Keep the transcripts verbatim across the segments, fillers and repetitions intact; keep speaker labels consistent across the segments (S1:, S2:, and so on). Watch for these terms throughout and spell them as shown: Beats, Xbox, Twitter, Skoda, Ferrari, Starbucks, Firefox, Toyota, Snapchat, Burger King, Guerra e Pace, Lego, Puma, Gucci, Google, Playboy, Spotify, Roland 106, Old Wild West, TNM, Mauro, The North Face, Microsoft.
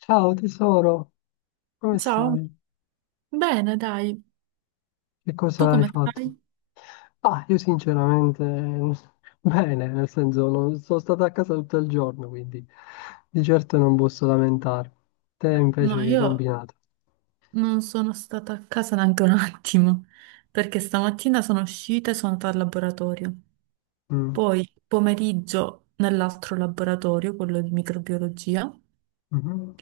S1: Ciao tesoro, come
S2: Ciao,
S1: stai?
S2: bene, dai,
S1: Che
S2: tu
S1: cosa hai
S2: come
S1: fatto?
S2: stai?
S1: Ah, io sinceramente bene, nel senso non, sono stato a casa tutto il giorno, quindi di certo non posso lamentarmi. Te invece
S2: No,
S1: che hai
S2: io
S1: combinato?
S2: non sono stata a casa neanche un attimo, perché stamattina sono uscita e sono andata al laboratorio,
S1: Mm,
S2: poi pomeriggio nell'altro laboratorio, quello di microbiologia,
S1: mhm.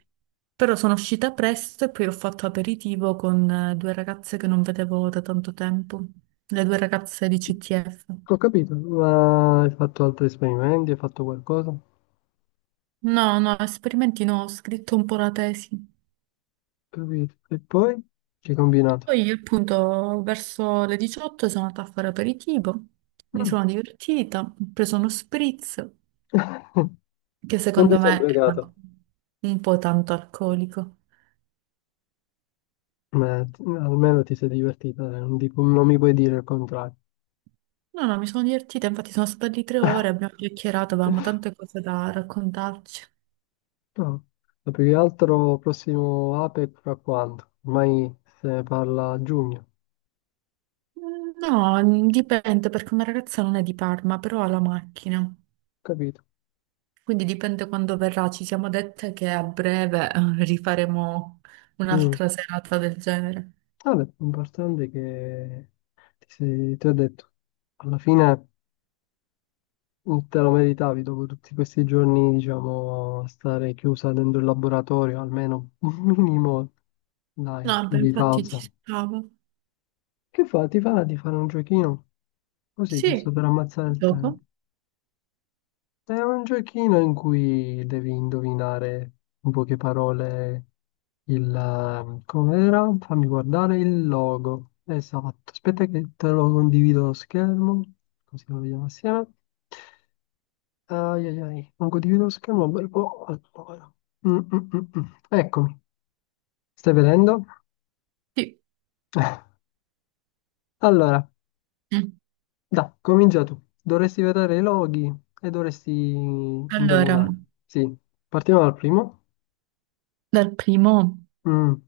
S2: però sono uscita presto e poi ho fatto aperitivo con eh, due ragazze che non vedevo da tanto tempo, le due ragazze di C T F.
S1: Ho capito, ma hai fatto altri esperimenti, hai fatto qualcosa? Ho
S2: No, no, esperimenti no, ho scritto un po' la tesi.
S1: capito. E poi che hai combinato?
S2: Poi appunto verso le diciotto sono andata a fare aperitivo, mi sono
S1: Mm.
S2: divertita, ho preso uno spritz che
S1: Non ti
S2: secondo
S1: sono
S2: me era
S1: pregato,
S2: un po' tanto alcolico.
S1: ma t- almeno ti sei divertita, eh, non dico- non mi puoi dire il contrario.
S2: No, no, mi sono divertita, infatti sono state lì tre ore, abbiamo chiacchierato, avevamo tante cose da raccontarci.
S1: No, ma più che altro prossimo A P E C fra quando? Ormai se ne parla a giugno,
S2: Mm, no, dipende perché una ragazza non è di Parma, però ha la macchina,
S1: capito?
S2: quindi dipende quando verrà. Ci siamo dette che a breve eh, rifaremo
S1: Mm.
S2: un'altra serata del genere.
S1: Vabbè, l'importante è che ti, sei- ti ho detto, alla fine te lo meritavi dopo tutti questi giorni, diciamo, a stare chiusa dentro il laboratorio, almeno un minimo, dai,
S2: No, beh,
S1: di
S2: infatti ci
S1: pausa.
S2: stavo.
S1: Che fa? Ti fa di fare un giochino? Così, giusto
S2: Sì,
S1: per ammazzare il
S2: dopo?
S1: tempo. È un giochino in cui devi indovinare in poche parole il eh, com'era? Fammi guardare il logo. Esatto, aspetta che te lo condivido lo schermo, così lo vediamo assieme. Ai ai ai, non condivido lo schermo un bel po'. Allora. Mm, mm, mm, mm. Eccomi, stai vedendo?
S2: Sì.
S1: Allora,
S2: Mm.
S1: dai, comincia tu. Dovresti vedere i loghi e dovresti
S2: Allora,
S1: indovinare. Sì, partiamo dal primo.
S2: dal primo,
S1: Mm.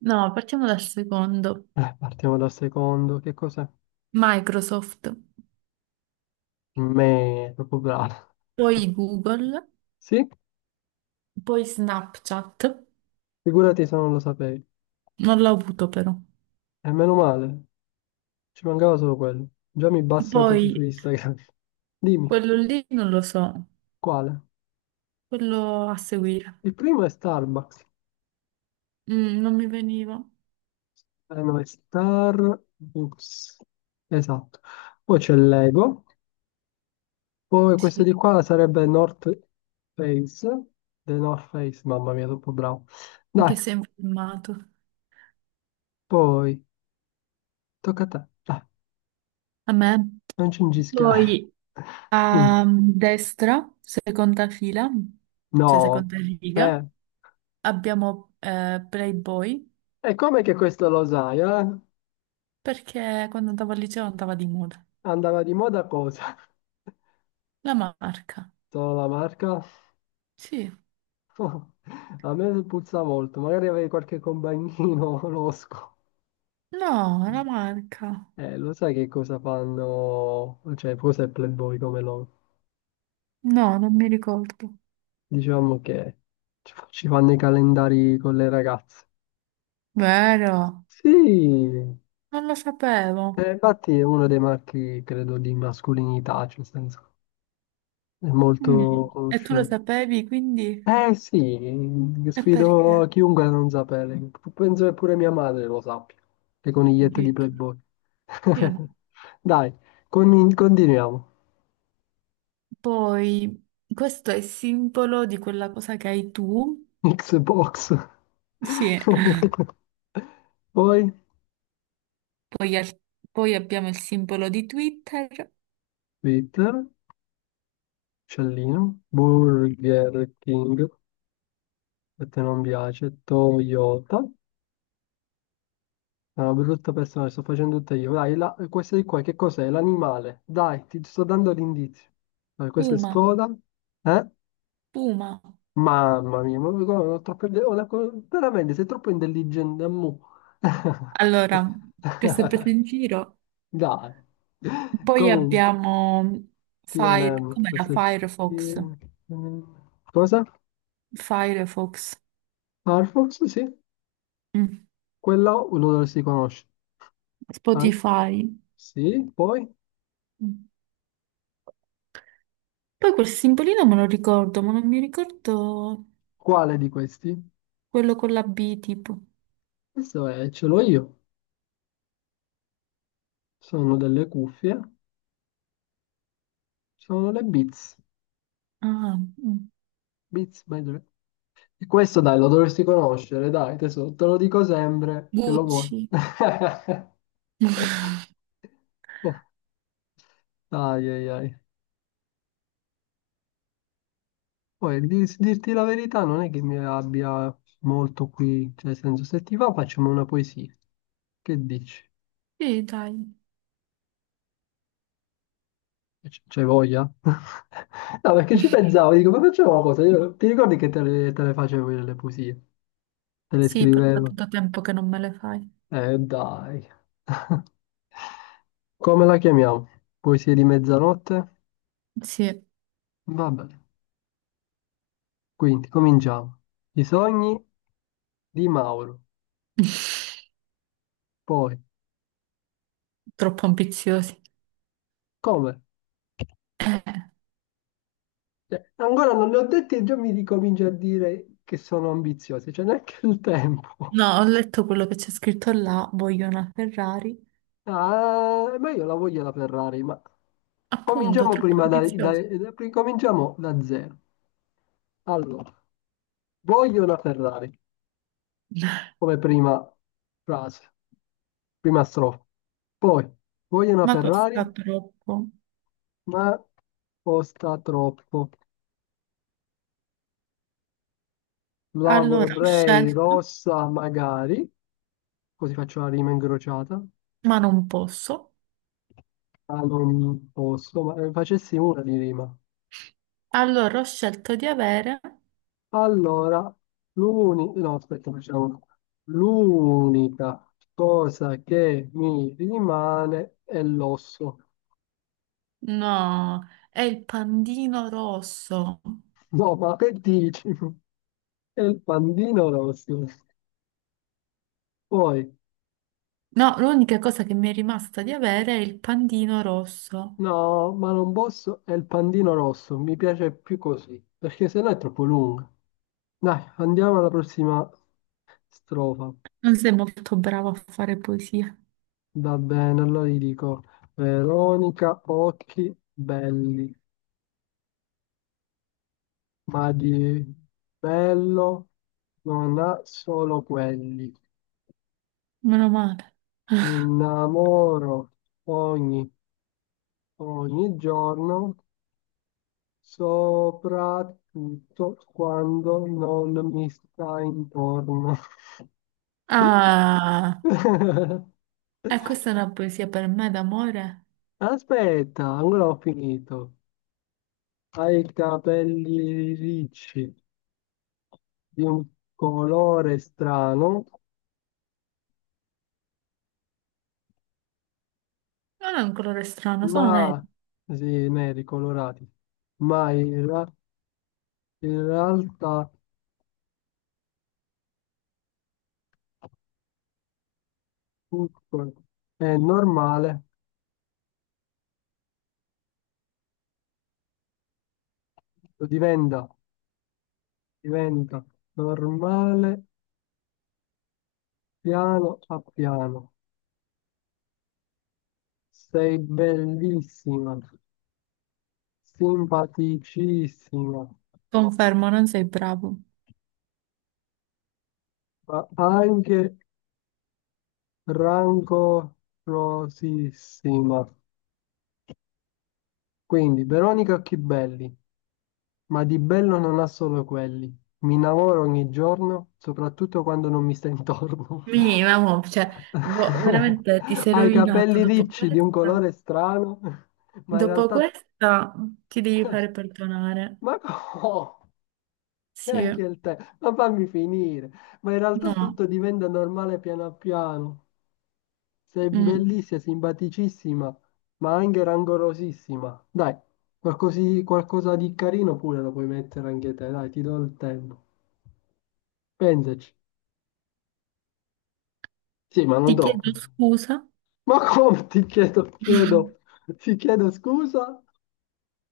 S2: no, partiamo dal secondo.
S1: Eh, partiamo dal secondo. Che cos'è?
S2: Microsoft,
S1: Me, proprio bravo.
S2: poi Google,
S1: Sì?
S2: poi Snapchat.
S1: Figurati se non lo sapevi.
S2: Non l'ho avuto però.
S1: E meno male, ci mancava solo quello. Già mi bassate su
S2: Poi
S1: Instagram. Dimmi,
S2: quello lì non lo so,
S1: quale?
S2: quello a seguire.
S1: Il primo è Starbucks.
S2: Mm, non mi veniva.
S1: Eh, no, è Starbucks. Esatto. Poi c'è Lego. Poi questo
S2: Sì,
S1: di qua sarebbe North Face. The North Face, mamma mia, troppo bravo. Dai,
S2: che sembra filmato.
S1: poi, tocca a te. Dai,
S2: A me.
S1: non cingischiare.
S2: Poi
S1: Mm,
S2: a destra, seconda fila, cioè
S1: no.
S2: seconda
S1: Eh,
S2: riga, abbiamo eh, Playboy.
S1: e come che questo lo sai, eh?
S2: Perché quando andavo al liceo andava di moda.
S1: Andava di moda cosa?
S2: La marca,
S1: Solo la marca?
S2: sì.
S1: A me puzza molto, magari avevi qualche compagnino losco.
S2: No, la marca.
S1: Eh, lo sai che cosa fanno, cioè cos'è Playboy come loro?
S2: No, non mi ricordo.
S1: Diciamo che ci fa- ci fanno i calendari con le ragazze.
S2: Vero?
S1: Sì,
S2: Non lo sapevo.
S1: eh, infatti è uno dei marchi, credo, di mascolinità, cioè nel senso è
S2: Mm.
S1: molto
S2: E tu lo
S1: conosciuto.
S2: sapevi, quindi?
S1: Eh sì,
S2: E perché?
S1: sfido chiunque a non sapere. Penso che pure mia madre lo sappia, le conigliette di
S2: Addirittura.
S1: Playboy.
S2: Io no.
S1: Dai, con- continuiamo.
S2: Poi, questo è il simbolo di quella cosa che hai tu.
S1: Xbox.
S2: Sì.
S1: Poi
S2: Poi, al- poi abbiamo il simbolo di Twitter.
S1: Twitter, Cellino, Burger King, a te non piace, Toyota. È una brutta persona, sto facendo tutte io. Dai, la, questa di qua, che cos'è? L'animale. Dai, ti sto dando l'indizio. Dai, questa è
S2: Puma,
S1: Skoda. Eh?
S2: Puma.
S1: Mamma mia, ma guarda, ho troppe ide- ho una co- veramente sei troppo intelligente, ammu.
S2: Allora, questo è preso in giro.
S1: Dai.
S2: Poi
S1: Comunque,
S2: abbiamo Fire,
S1: T N M,
S2: com'era?
S1: questo è
S2: Firefox.
S1: T N M. Cosa?
S2: Firefox.
S1: Firefox, sì.
S2: Mm.
S1: Quella lo dovresti conoscere. Ah,
S2: Spotify.
S1: sì, poi?
S2: Mm. Poi quel simbolino me lo ricordo, ma non mi ricordo
S1: Quale di questi?
S2: quello con la B tipo.
S1: Questo è, ce l'ho io. Sono delle cuffie, sono le Beats.
S2: Ah, mm.
S1: Beats by Dre. Questo dai, lo dovresti conoscere, dai, tesoro, te lo dico sempre che lo vuoi.
S2: Gucci.
S1: Ai ai ai. Poi di- dirti la verità non è che mi abbia molto qui, cioè nel senso se ti va facciamo una poesia. Che dici?
S2: Sì, dai.
S1: C- C'hai voglia? No, perché ci pensavo, dico, ma facciamo una cosa, io- ti ricordi che te le, te le facevo io le poesie? Te le
S2: Sì, però da
S1: scrivevo.
S2: tanto tempo che non me le fai.
S1: Eh, dai. Come la chiamiamo? Poesia di mezzanotte?
S2: Sì.
S1: Vabbè, quindi cominciamo. I sogni di Mauro. Poi,
S2: Troppo ambiziosi.
S1: come?
S2: Eh.
S1: Cioè, ancora non ne ho detti e già mi ricomincio a dire che sono ambiziosi, c'è neanche il tempo.
S2: No, ho letto quello che c'è scritto là, voglio una Ferrari.
S1: Ah, ma io la voglio la Ferrari, ma
S2: Appunto,
S1: cominciamo
S2: troppo
S1: prima da, da-
S2: ambizioso.
S1: da- cominciamo da zero. Allora, voglio una Ferrari. Come prima frase, prima strofa. Poi, voglio una
S2: Ma
S1: Ferrari,
S2: costa troppo.
S1: ma costa troppo. La
S2: Allora ho
S1: vorrei
S2: scelto,
S1: rossa magari, così faccio la rima incrociata.
S2: ma non posso.
S1: Ma non posso, ma ne facessi una di rima.
S2: Allora ho scelto di avere.
S1: Allora, l'uni... no, aspetta, facciamo una. L'unica cosa che mi rimane è l'osso.
S2: No, è il pandino rosso.
S1: No, ma che dici? È il pandino rosso. Poi,
S2: No, l'unica cosa che mi è rimasta di avere è il pandino rosso.
S1: no, ma non posso, è il pandino rosso, mi piace più così, perché sennò è troppo lunga. Dai, andiamo alla prossima strofa.
S2: Non sei molto bravo a fare poesia.
S1: Va bene, allora gli dico, Veronica, occhi belli, ma di bello non ha solo quelli.
S2: Meno male.
S1: Mi innamoro ogni, ogni giorno soprattutto quando non mi sta intorno.
S2: Ah, e questa è una poesia per me d'amore?
S1: Aspetta, ancora ho finito. Ha i capelli ricci di un colore strano,
S2: Non è un colore strano, sono nero.
S1: ma sì, neri colorati, ma in, ra- in realtà tutto è normale, diventa, diventa normale piano a piano. Sei bellissima, simpaticissima,
S2: Confermo, non sei bravo.
S1: ma anche rancorosissima. Quindi, Veronica Chibelli, ma di bello non ha solo quelli. Mi innamoro ogni giorno, soprattutto quando non mi stai intorno.
S2: Mi, mamma, cioè, boh, veramente ti sei
S1: Ha i
S2: rovinato.
S1: capelli
S2: Dopo
S1: ricci di un
S2: questa,
S1: colore strano, ma in
S2: dopo
S1: realtà...
S2: questa ti devi fare perdonare.
S1: Ma come? E
S2: Sì,
S1: anche il tè, ma fammi finire. Ma in realtà
S2: no.
S1: tutto diventa normale piano piano. Sei
S2: Mm.
S1: bellissima, simpaticissima, ma anche rangorosissima. Dai, qualcosi- qualcosa di carino pure lo puoi mettere anche te, dai, ti do il tempo. Pensaci. Sì, ma
S2: Ti
S1: non troppo.
S2: chiedo scusa
S1: Ma come ti chiedo, chiedo, ti chiedo scusa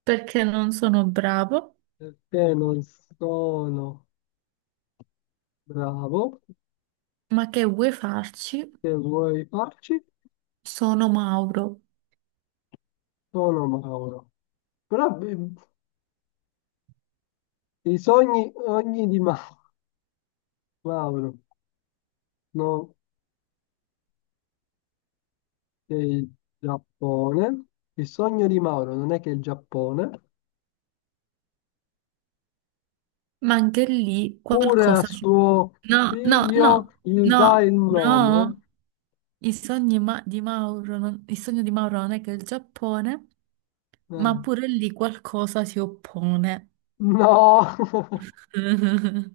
S2: perché non sono bravo,
S1: perché non sono bravo.
S2: ma che vuoi farci?
S1: Che vuoi farci?
S2: Sono Mauro.
S1: Sono Mauro. Però eh, I sogni, ogni di Ma- Mauro, no, che il Giappone, il sogno di Mauro non è che il Giappone,
S2: Ma anche lì
S1: pure a
S2: qualcosa si...
S1: suo
S2: No, no,
S1: figlio
S2: no,
S1: gli dà il
S2: no,
S1: nome.
S2: no. I sogni ma- di Mauro, non- il sogno di Mauro non è che il Giappone, ma
S1: Eh,
S2: pure lì qualcosa si oppone.
S1: No,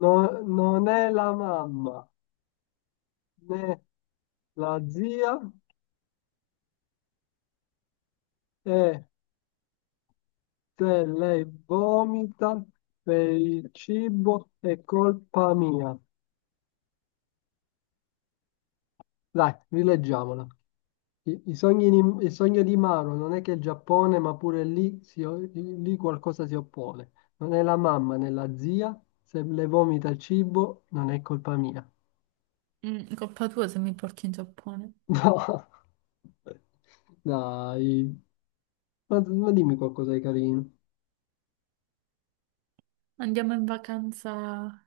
S1: no, non è la mamma, né la zia, e se lei vomita per il cibo è colpa mia. Dai, rileggiamola. I, i sogni di- il sogno di Maro non è che il Giappone, ma pure lì, si o- lì qualcosa si oppone. Non è la mamma né la zia, se le vomita il cibo non è colpa mia.
S2: Mm, colpa tua se mi porti in Giappone.
S1: No, dai, ma, ma dimmi qualcosa di carino.
S2: Andiamo in vacanza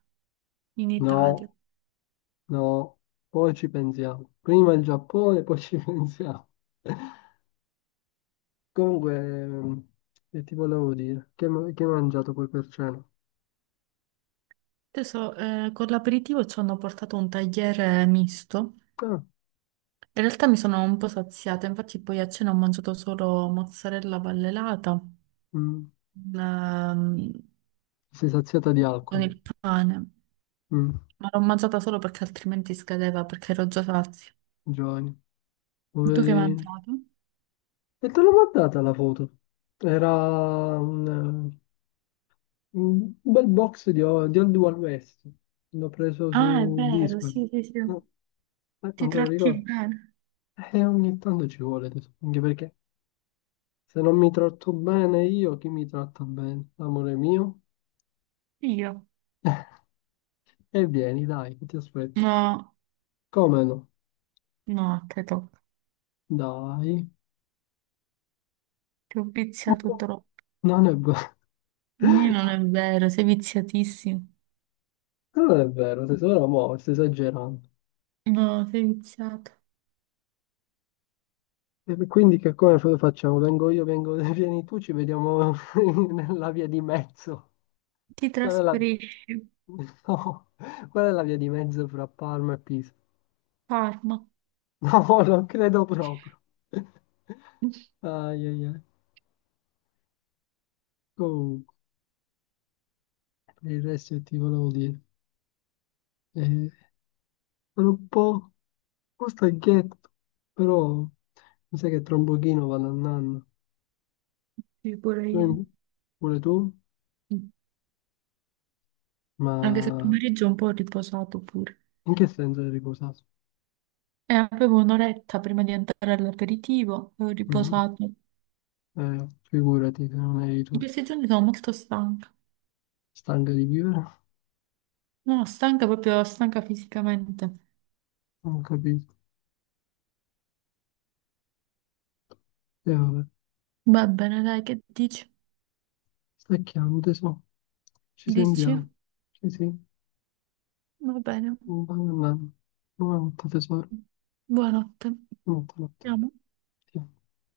S2: in Italia.
S1: No, no, poi ci pensiamo. Prima il Giappone, poi ci pensiamo. Comunque, ehm, che ti volevo dire? Che, ma- che hai mangiato poi per cena?
S2: Adesso eh, con l'aperitivo ci hanno portato un tagliere misto.
S1: Ah,
S2: In realtà mi sono un po' saziata, infatti poi a cena ho mangiato solo mozzarella vallelata
S1: mm,
S2: ehm,
S1: sei saziata di
S2: con
S1: alcol.
S2: il pane,
S1: Mm.
S2: ma l'ho mangiata solo perché altrimenti scadeva, perché ero già sazia.
S1: Giovanni,
S2: Tu che hai
S1: poverino.
S2: mangiato?
S1: E te l'ho mandata la foto. Era un, eh, un bel box di, o- di Old Wild West. L'ho preso
S2: Ah, è
S1: su
S2: vero,
S1: Discord.
S2: sì, sì, sì.
S1: No, eh,
S2: Ti
S1: non te lo
S2: tratti
S1: ricordo.
S2: bene.
S1: E ogni tanto ci vuole, tesoro, anche perché se non mi tratto bene io, chi mi tratta bene? Amore mio?
S2: Io?
S1: E vieni, dai, che ti aspetto.
S2: No,
S1: Come no?
S2: no, credo.
S1: Dai.
S2: Ti ho
S1: No,
S2: viziato troppo.
S1: non è vero.
S2: Nì, non è vero, sei viziatissimo.
S1: Non è vero, tesoro, mo, stai esagerando.
S2: No, sei viziato.
S1: E quindi che come lo facciamo? Vengo io, vengo, vieni tu, ci vediamo nella via di mezzo.
S2: Ti
S1: Qual è la...
S2: trasferisci, a
S1: No, qual è la via di mezzo fra Parma e Pisa?
S2: Parma.
S1: No, non credo proprio. Ai, ai, ai. Comunque, per il resto che ti volevo dire. Eh, sono un po', un po' stanchetto, però mi sa che tra un pochino vado a nanna.
S2: Sì, pure
S1: Tu,
S2: io.
S1: pure tu?
S2: Anche se il
S1: Ma
S2: pomeriggio è un po' riposato pure.
S1: in che senso eri riposato?
S2: E avevo un'oretta prima di entrare all'aperitivo e ho
S1: Mhm.
S2: riposato.
S1: Eh, figurati se non eri
S2: In
S1: tu,
S2: questi giorni sono molto stanca.
S1: stanca di vivere,
S2: No, stanca proprio, stanca fisicamente.
S1: non capisco. E vabbè,
S2: Va bene, dai, che dici?
S1: stacchiamo tesoro, ci
S2: Dici?
S1: sentiamo. Sì, sì,
S2: Va bene.
S1: buona annata. Buonanotte tesoro,
S2: Buonanotte.
S1: buonanotte.
S2: Andiamo.
S1: Ti